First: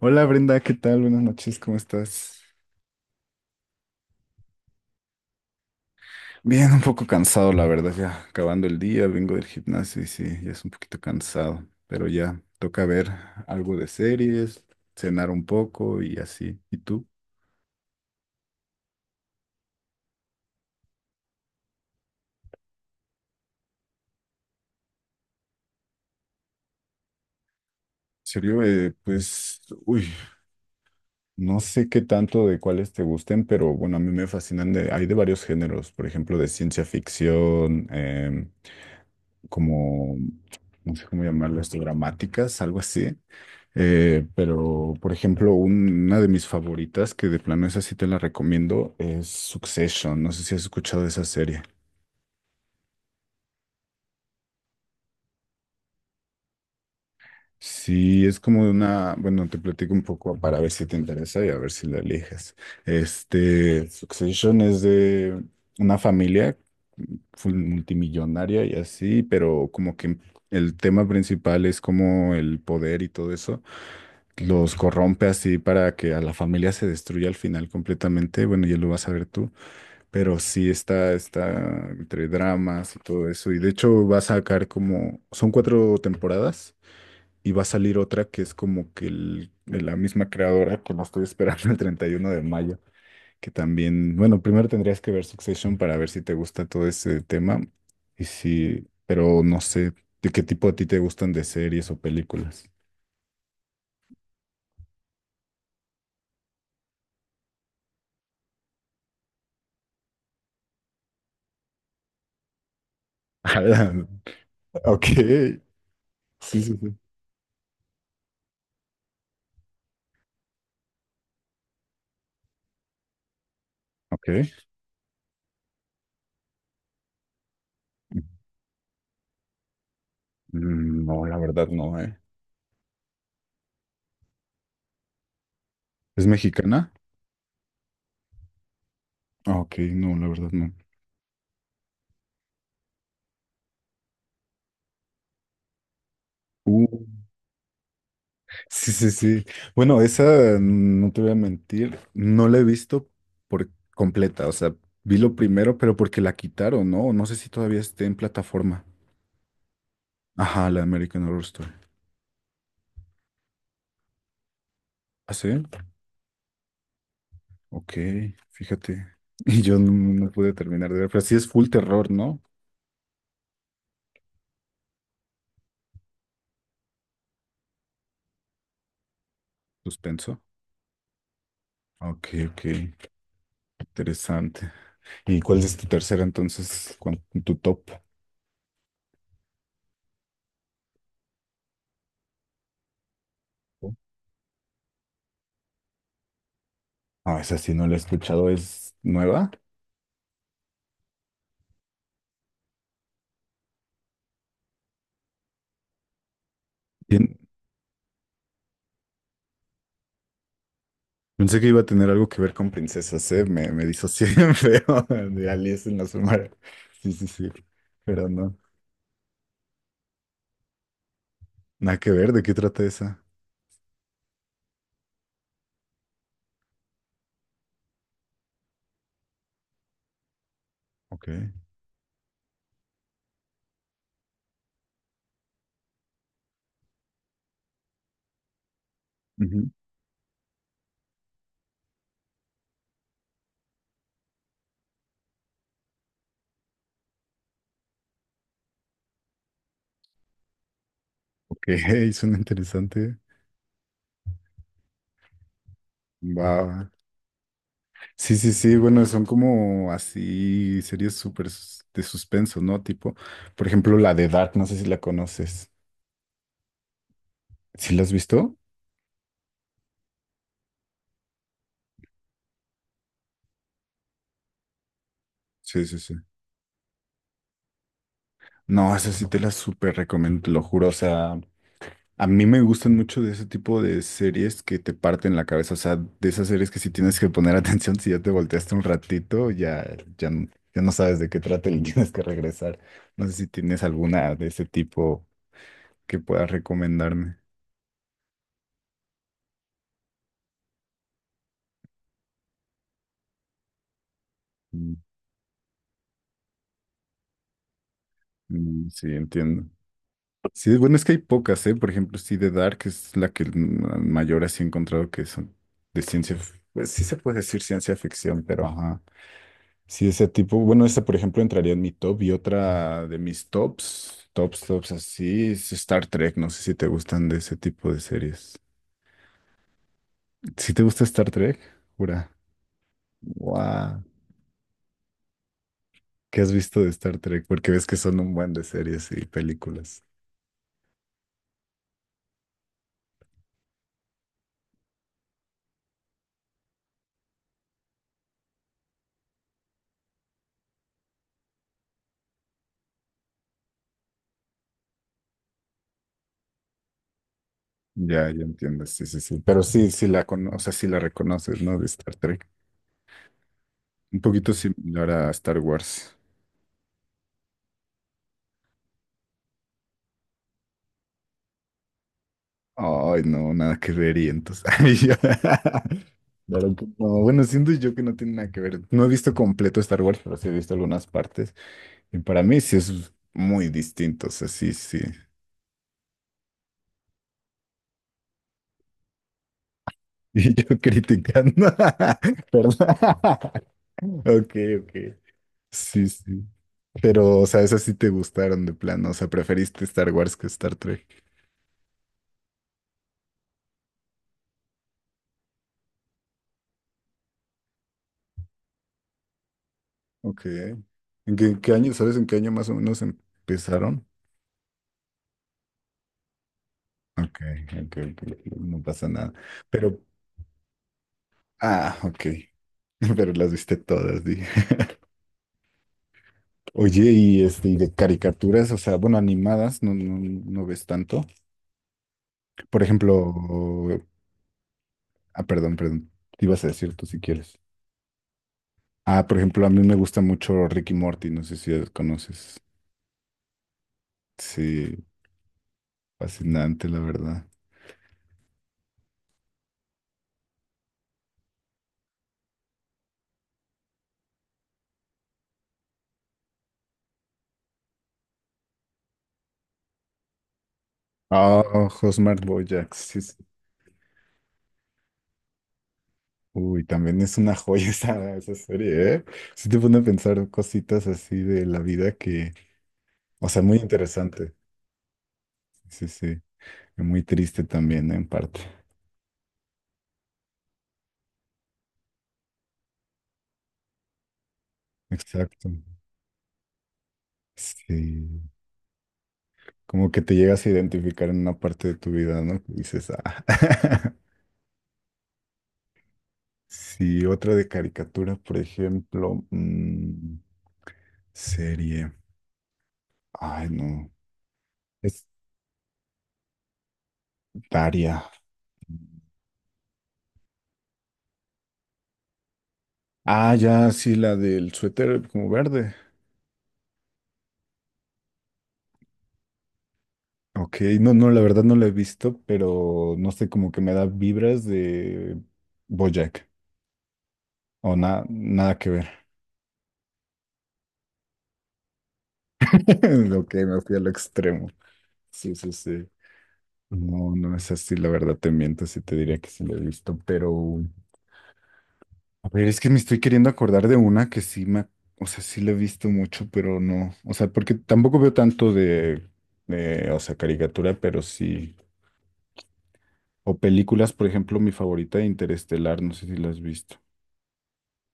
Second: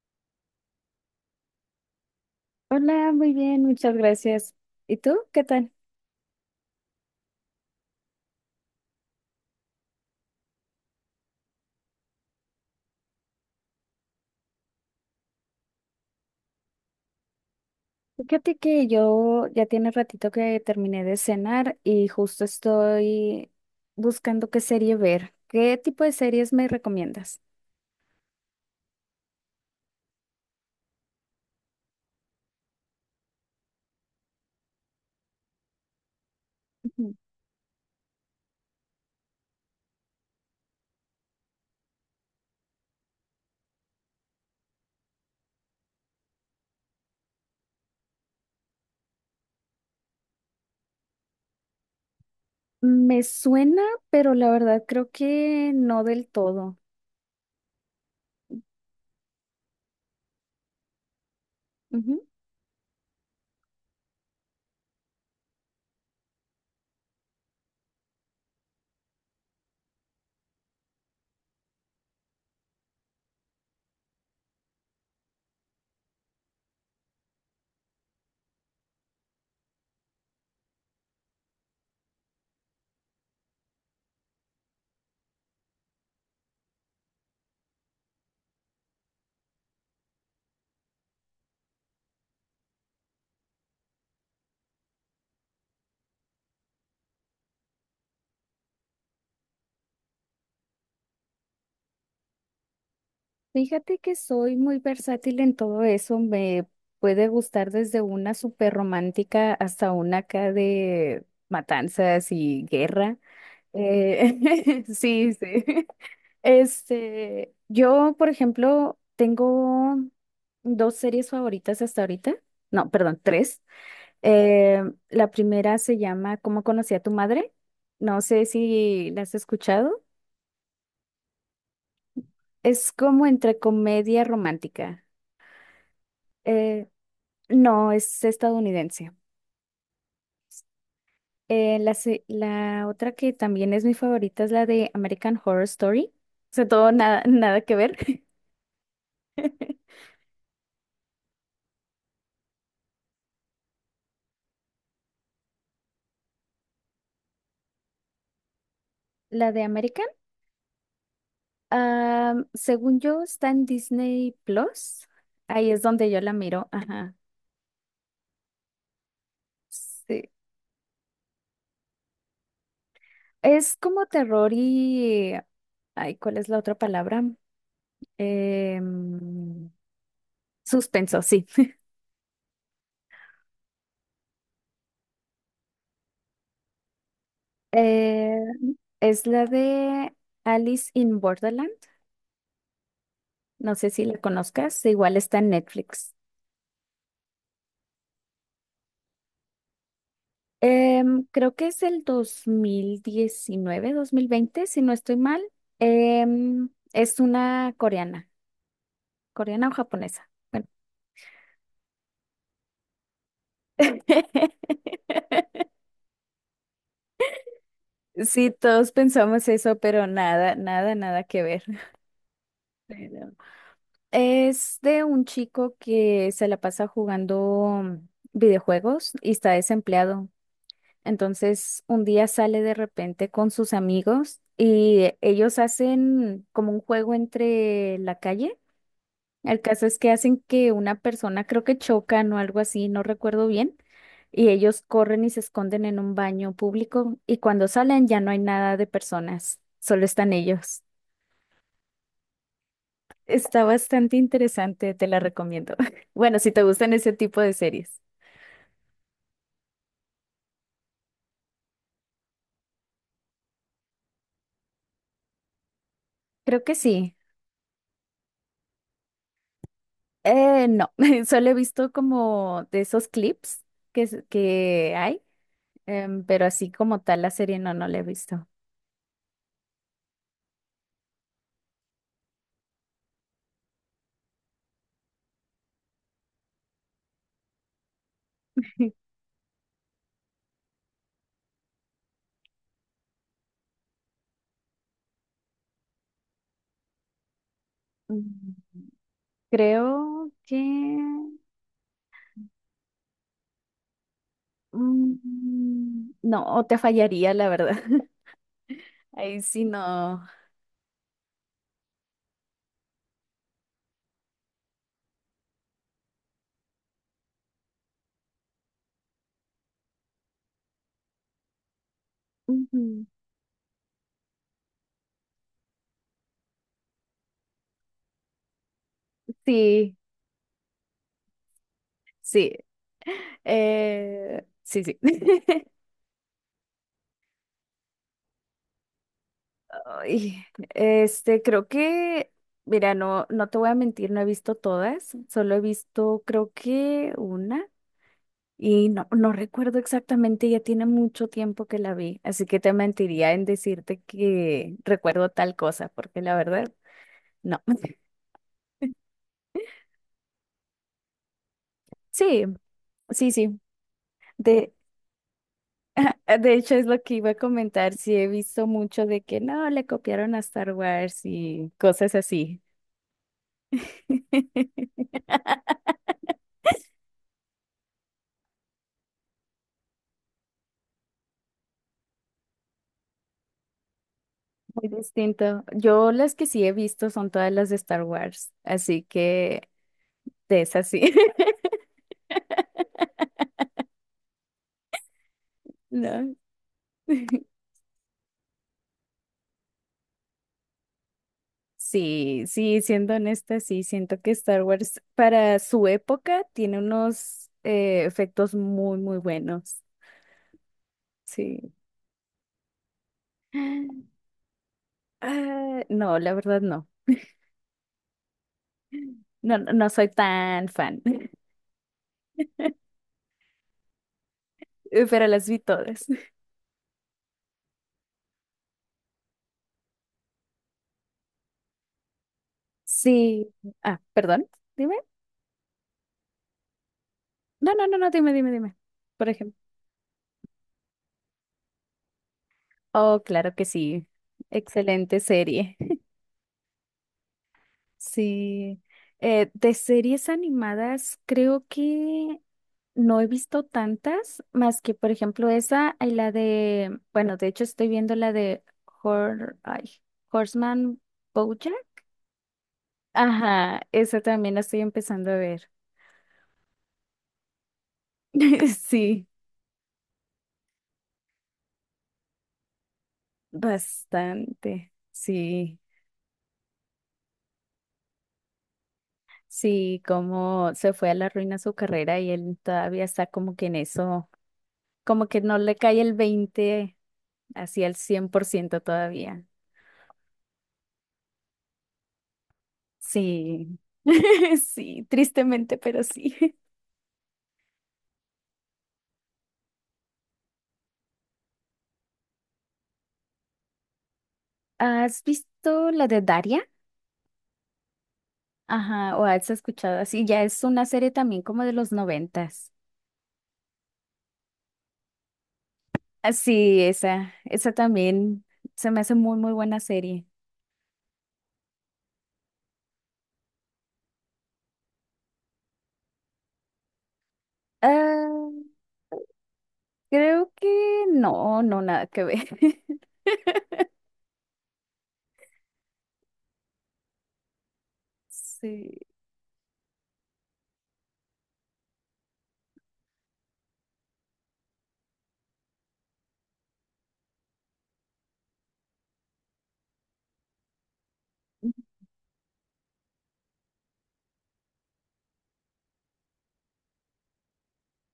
Hola Brenda, ¿qué tal? Buenas noches, ¿cómo estás? Hola, muy bien, muchas gracias. ¿Y tú? ¿Qué tal? Bien, un poco cansado, la verdad, ya acabando el día, vengo del gimnasio y sí, ya es un poquito cansado, pero ya toca ver algo de series, cenar un poco y así. ¿Y tú? Fíjate que yo ya tiene ratito que terminé de cenar y justo estoy buscando qué serie ver. ¿Qué tipo de series me recomiendas? En serio, pues, uy, no sé qué tanto de cuáles te gusten, pero bueno, a mí me fascinan de, hay de varios géneros, por ejemplo, de ciencia Ujú. ficción, como, no sé cómo llamarlo, esto, dramáticas, algo así. Pero, por ejemplo, una de mis favoritas, que de plano esa sí te la recomiendo, es Succession. No sé si has escuchado de esa serie. Me suena, pero la verdad creo que no del todo. Sí, es como una, bueno, te platico un poco para ver si te interesa y a ver si la Ujú. eliges. Este, Succession es de una familia full multimillonaria y así, pero como que el tema principal es como el poder y todo eso los corrompe así para que a la familia se destruya al final completamente. Bueno, ya lo vas a ver tú, pero sí está, está entre dramas y todo eso. Y de hecho va a sacar como, son cuatro temporadas y va a salir otra que es como que de la misma creadora que la estoy esperando el 31 de mayo, que también, bueno, primero tendrías que ver Succession para ver si te gusta todo ese tema y si, pero no sé, ¿de qué tipo a ti te gustan de series o películas? Fíjate que soy muy versátil en todo eso. Me puede gustar desde una súper romántica hasta una acá de matanzas y guerra. Ala, ok, sí, sí, sí. sí, sí. Yo, por ejemplo, tengo dos series favoritas hasta ahorita. No, perdón, tres. Ok. Eh, la primera se llama ¿Cómo conocí a tu madre? No sé si la has escuchado. Mm, no, la verdad no, Es como entre comedia romántica. ¿Es Eh, mexicana? no, es estadounidense. Ah, ok, no, la verdad no. La otra que también es mi favorita es la de American Horror Story. O sea, todo Uh. nada, nada que ver. Sí, sí, sí. Bueno, esa, mm, no te voy a mentir, no la he visto por completa. O sea, vi lo primero, pero porque la quitaron, ¿no? No sé si todavía esté en plataforma. La de American. Ajá, la American Horror Story. Según yo, está en Disney Plus. ¿Ah, sí? Ahí es donde yo la miro. Ajá. Ok, fíjate. Y yo no, no Sí. pude terminar de ver, pero sí es full terror, ¿no? Es como terror y... Ay, ¿cuál es la otra palabra? Em, Suspenso. suspenso, sí. Ok, ok, interesante. ¿Y cuál es tu tercera entonces, tu top? Eh, es la de Alice in Borderland. No sé si la conozcas. Igual está en Netflix. Ah, esa sí no la he escuchado, ¿es nueva? Creo que es el 2019, 2020, si no estoy mal. Es una coreana. ¿Coreana o japonesa? Bueno. Pensé que iba a tener algo que ver con princesas, ¿eh? Me disocié bien feo de Alice en la sombra. Sí, sí, sí. Pero Sí, no. todos pensamos eso, pero nada, nada, nada que ver. Nada que ver, ¿de qué trata esa? Pero es de un chico que se la pasa jugando videojuegos y está desempleado. Ok. Entonces, un día sale de repente con sus amigos y ellos hacen como un juego entre la calle. El Ujú. caso es que hacen que una persona, creo que chocan o algo así, no recuerdo bien, y ellos corren y se esconden en un baño público y cuando salen ya no hay nada de personas, solo están ellos. Ok, suena interesante. Está bastante interesante, te la recomiendo. Bueno, Va. si te Va. gustan ese tipo de series. Sí, sí, sí. Bueno, son como así series de suspenso, ¿no? Tipo, por ejemplo, la de Dark, no sé si la conoces. Creo que sí. ¿Sí la has visto? No, solo he visto como de esos clips que hay, Sí, sí, sí. Pero así como tal la serie no, no la he visto. No, esa sí te la súper recomiendo, te lo juro. O sea. A mí me gustan mucho de ese tipo de series que te parten la cabeza, o sea, de esas series que si tienes que poner atención, si ya te volteaste un ratito, ya, ya, ya no sabes de qué trata y tienes que regresar. No sé si tienes alguna de ese tipo que puedas recomendarme. Mm, Creo que Mm, No, te fallaría, la verdad. mm, sí, Ahí entiendo. sí no. Sí, bueno, es que hay pocas, ¿eh? Por ejemplo, sí, The Dark es la que mm, mayor así he encontrado que son de ciencia, pues sí se puede decir ciencia ficción, pero ajá. Sí, ese tipo, bueno, ese por ejemplo entraría en mi top y Ujú. otra de mis tops, tops, tops así, es Star Trek, no sé si te gustan de ese tipo de series. Sí, ¿Si te gusta Star Trek? Jura. sí. Guau. Sí, sí. ¿Qué has visto de Star Trek? Porque ves que son un buen de series y películas. Ay, creo que, mira, no, no te voy a mentir, no he visto todas, solo he visto, creo que una, y no, no recuerdo exactamente, ya tiene mucho tiempo que la vi, así que te mentiría en decirte que recuerdo tal cosa, porque la verdad, no. Ya, ya entiendo, sí, sí, sí. Pero sí, o sea, sí la reconoces, ¿no? De Star Sí, Trek. sí, sí. Un poquito De, similar a Star Wars. De hecho, es lo que iba a comentar. Sí, he visto mucho de que no, le copiaron a Star Wars y cosas así. Ay, no, nada que ver y entonces... Ay, Claro que no. Bueno, siento yo que no tiene nada que ver. No he visto completo Star Wars, pero sí he visto algunas partes. Y para mí sí es muy distinto, o sea, sí, Muy sí. distinto. Yo las que sí he visto son todas las de Star Wars, así que Y de yo esas sí. criticando. Perdón. Ok, ok. Sí, No. sí. Pero, o sea, esas sí te gustaron de plano. O sea, preferiste Star Wars que Star Trek. Sí, sí, siendo honesta, sí, siento que Star Wars para su época tiene unos efectos muy, muy buenos. Ok. ¿En qué, qué Sí. año, sabes en qué año más o menos empezaron? Ah, no, la verdad no. Ok, ok, ok, ok, no pasa nada. No, no Pero soy tan fan. ah, ok. Pero las viste todas, dije. Pero las vi todas. Oye, y de caricaturas, o sea, bueno, animadas, no, no, no ves tanto. Por ejemplo, Sí. Ah, perdón. Dime. Perdón. Te ibas a decir tú si quieres. No, no, no, no, dime, dime, dime. Ah, Por por ejemplo. ejemplo, a mí me gusta mucho Ricky Morty, no sé si los conoces. Oh, claro que sí. Sí, Excelente serie. fascinante, la verdad. Sí. De series animadas, creo que no he visto tantas, más que, por ejemplo, esa y la de, bueno, de hecho estoy viendo la de Hor- ay, Horseman Ah, Bojack. Housemarque Bojack, sí, sí. Ajá, esa también la estoy empezando a ver. Uy, también es una joya esa, esa serie, ¿eh? Sí, Sí te pone a pensar cositas así de la vida que, o sea, muy interesante. bastante. Sí. Sí, sí. Muy triste también, ¿no? En parte. Sí, como se fue a la ruina su carrera y él todavía está como que en eso, como que no Exacto. le cae el 20, hacia el cien Sí. por ciento todavía. Como que te llegas a identificar en una parte de tu vida, ¿no? Que dices, Sí, ah. sí, tristemente, pero sí. Sí, otra de caricatura, por ejemplo, serie. Ay, no. ¿Has Es visto la de Daria? Daria. Ajá, o has escuchado así, ya es una serie también como de los 90s. Ah, ya, sí, la del suéter como verde. Ah, sí, esa también se me hace muy, muy buena serie. Ok, no, no, la verdad no la he visto, pero no sé, como que me da vibras de BoJack. O nada, Ah, nada que ver. creo que no, no, nada que ver. Ok, me fui al extremo. Sí, sí, sí. No, no es así, la verdad te miento, Sí. sí te diría que sí lo he visto, pero a ver, es que me estoy queriendo acordar de una que sí me, o sea, sí la he visto mucho, pero no, o sea, porque tampoco veo tanto de, o sea, caricatura, pero sí, o películas, por ejemplo, mi favorita de Interestelar, no sé si la has visto.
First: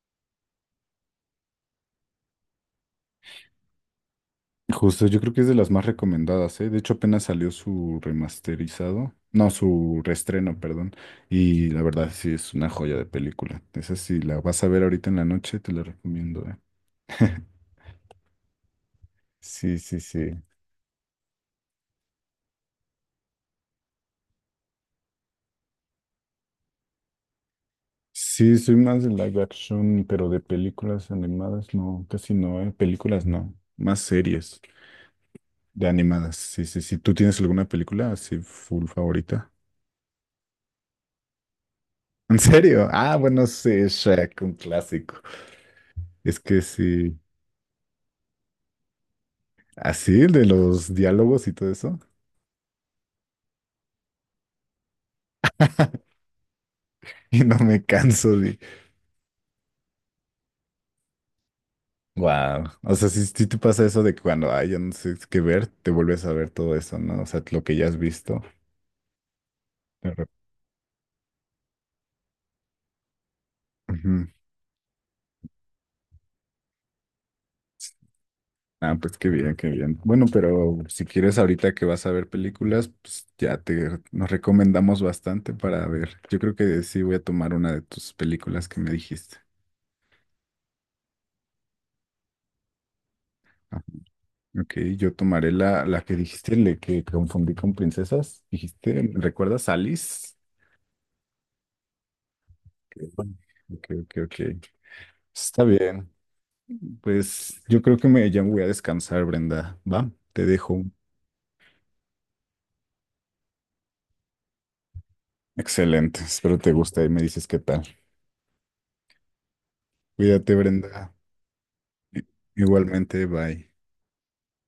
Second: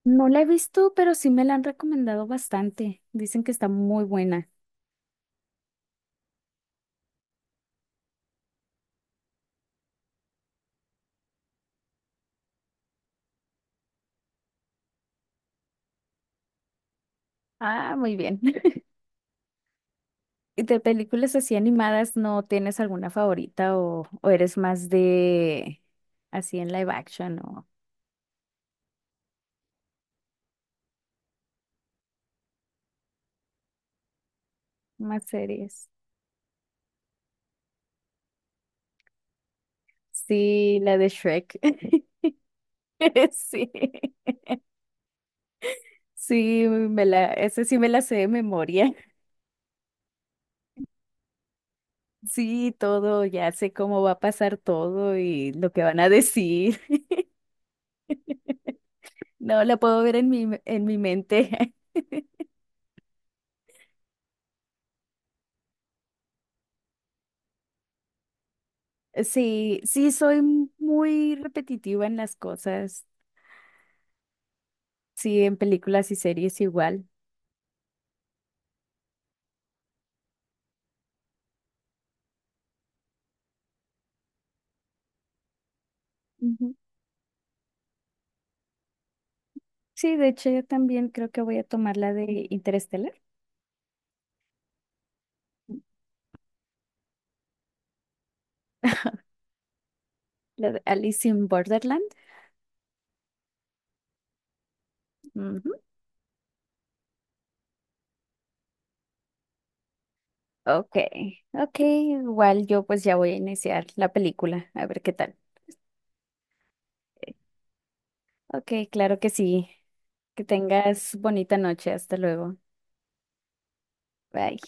No la he visto, pero sí me la han recomendado bastante. Dicen que está muy buena. Justo, yo creo que es de las más recomendadas, ¿eh? De hecho, apenas salió su remasterizado, no, su reestreno, perdón, y la verdad sí es una joya de película. Esa sí, la vas a ver ahorita en la noche, te la recomiendo, ¿eh? Ah, muy bien. Sí, sí, sí. ¿Y de películas así animadas no tienes alguna favorita o eres más de así en live action o Sí, soy más de live action, pero de películas animadas no, casi no, ¿eh? Películas no, más series más de series? animadas. Sí, sí, sí. ¿Tú tienes alguna película así full favorita? Sí, la de Shrek. ¿En serio? Ah, bueno, Sí, sí, Shrek, un clásico. Es que sí, sí, esa sí me la sé de memoria. así, el de los diálogos y todo eso. Sí, todo, ya sé cómo va a pasar todo y lo que van a decir. Y no me canso de... No, la puedo ver en mi mente. Wow. O sea, si, te pasa eso de que cuando, ay, ya no sé qué ver, te vuelves a ver todo eso, ¿no? O sea, lo que ya has visto. Sí, de sí, rep- soy muy repetitiva en las cosas. Ujú. Sí, en películas y series igual. Ah, pues qué bien, qué bien. Bueno, pero si quieres ahorita que vas a ver películas, pues ya te nos recomendamos bastante para ver. Yo creo Ujú. que sí voy a tomar una de tus películas que me dijiste. Sí, de hecho, yo también creo que voy a tomar la de Interstellar, Ah, ok, yo tomaré la, la que dijiste, le que confundí con princesas. Dijiste, ¿recuerdas Alice? la de Alice in Borderland. Ok, ok, ok. Ok. Está Ujú. bien. Pues yo creo que me, ya me voy a descansar, Brenda. Va, te dejo. Ok, ok, igual yo pues ya voy a iniciar la película, a ver qué tal. Excelente, espero te guste y me dices qué tal. Ok, claro que sí. Que Cuídate, Brenda. tengas bonita noche, hasta I- luego. Igualmente, bye. Bye.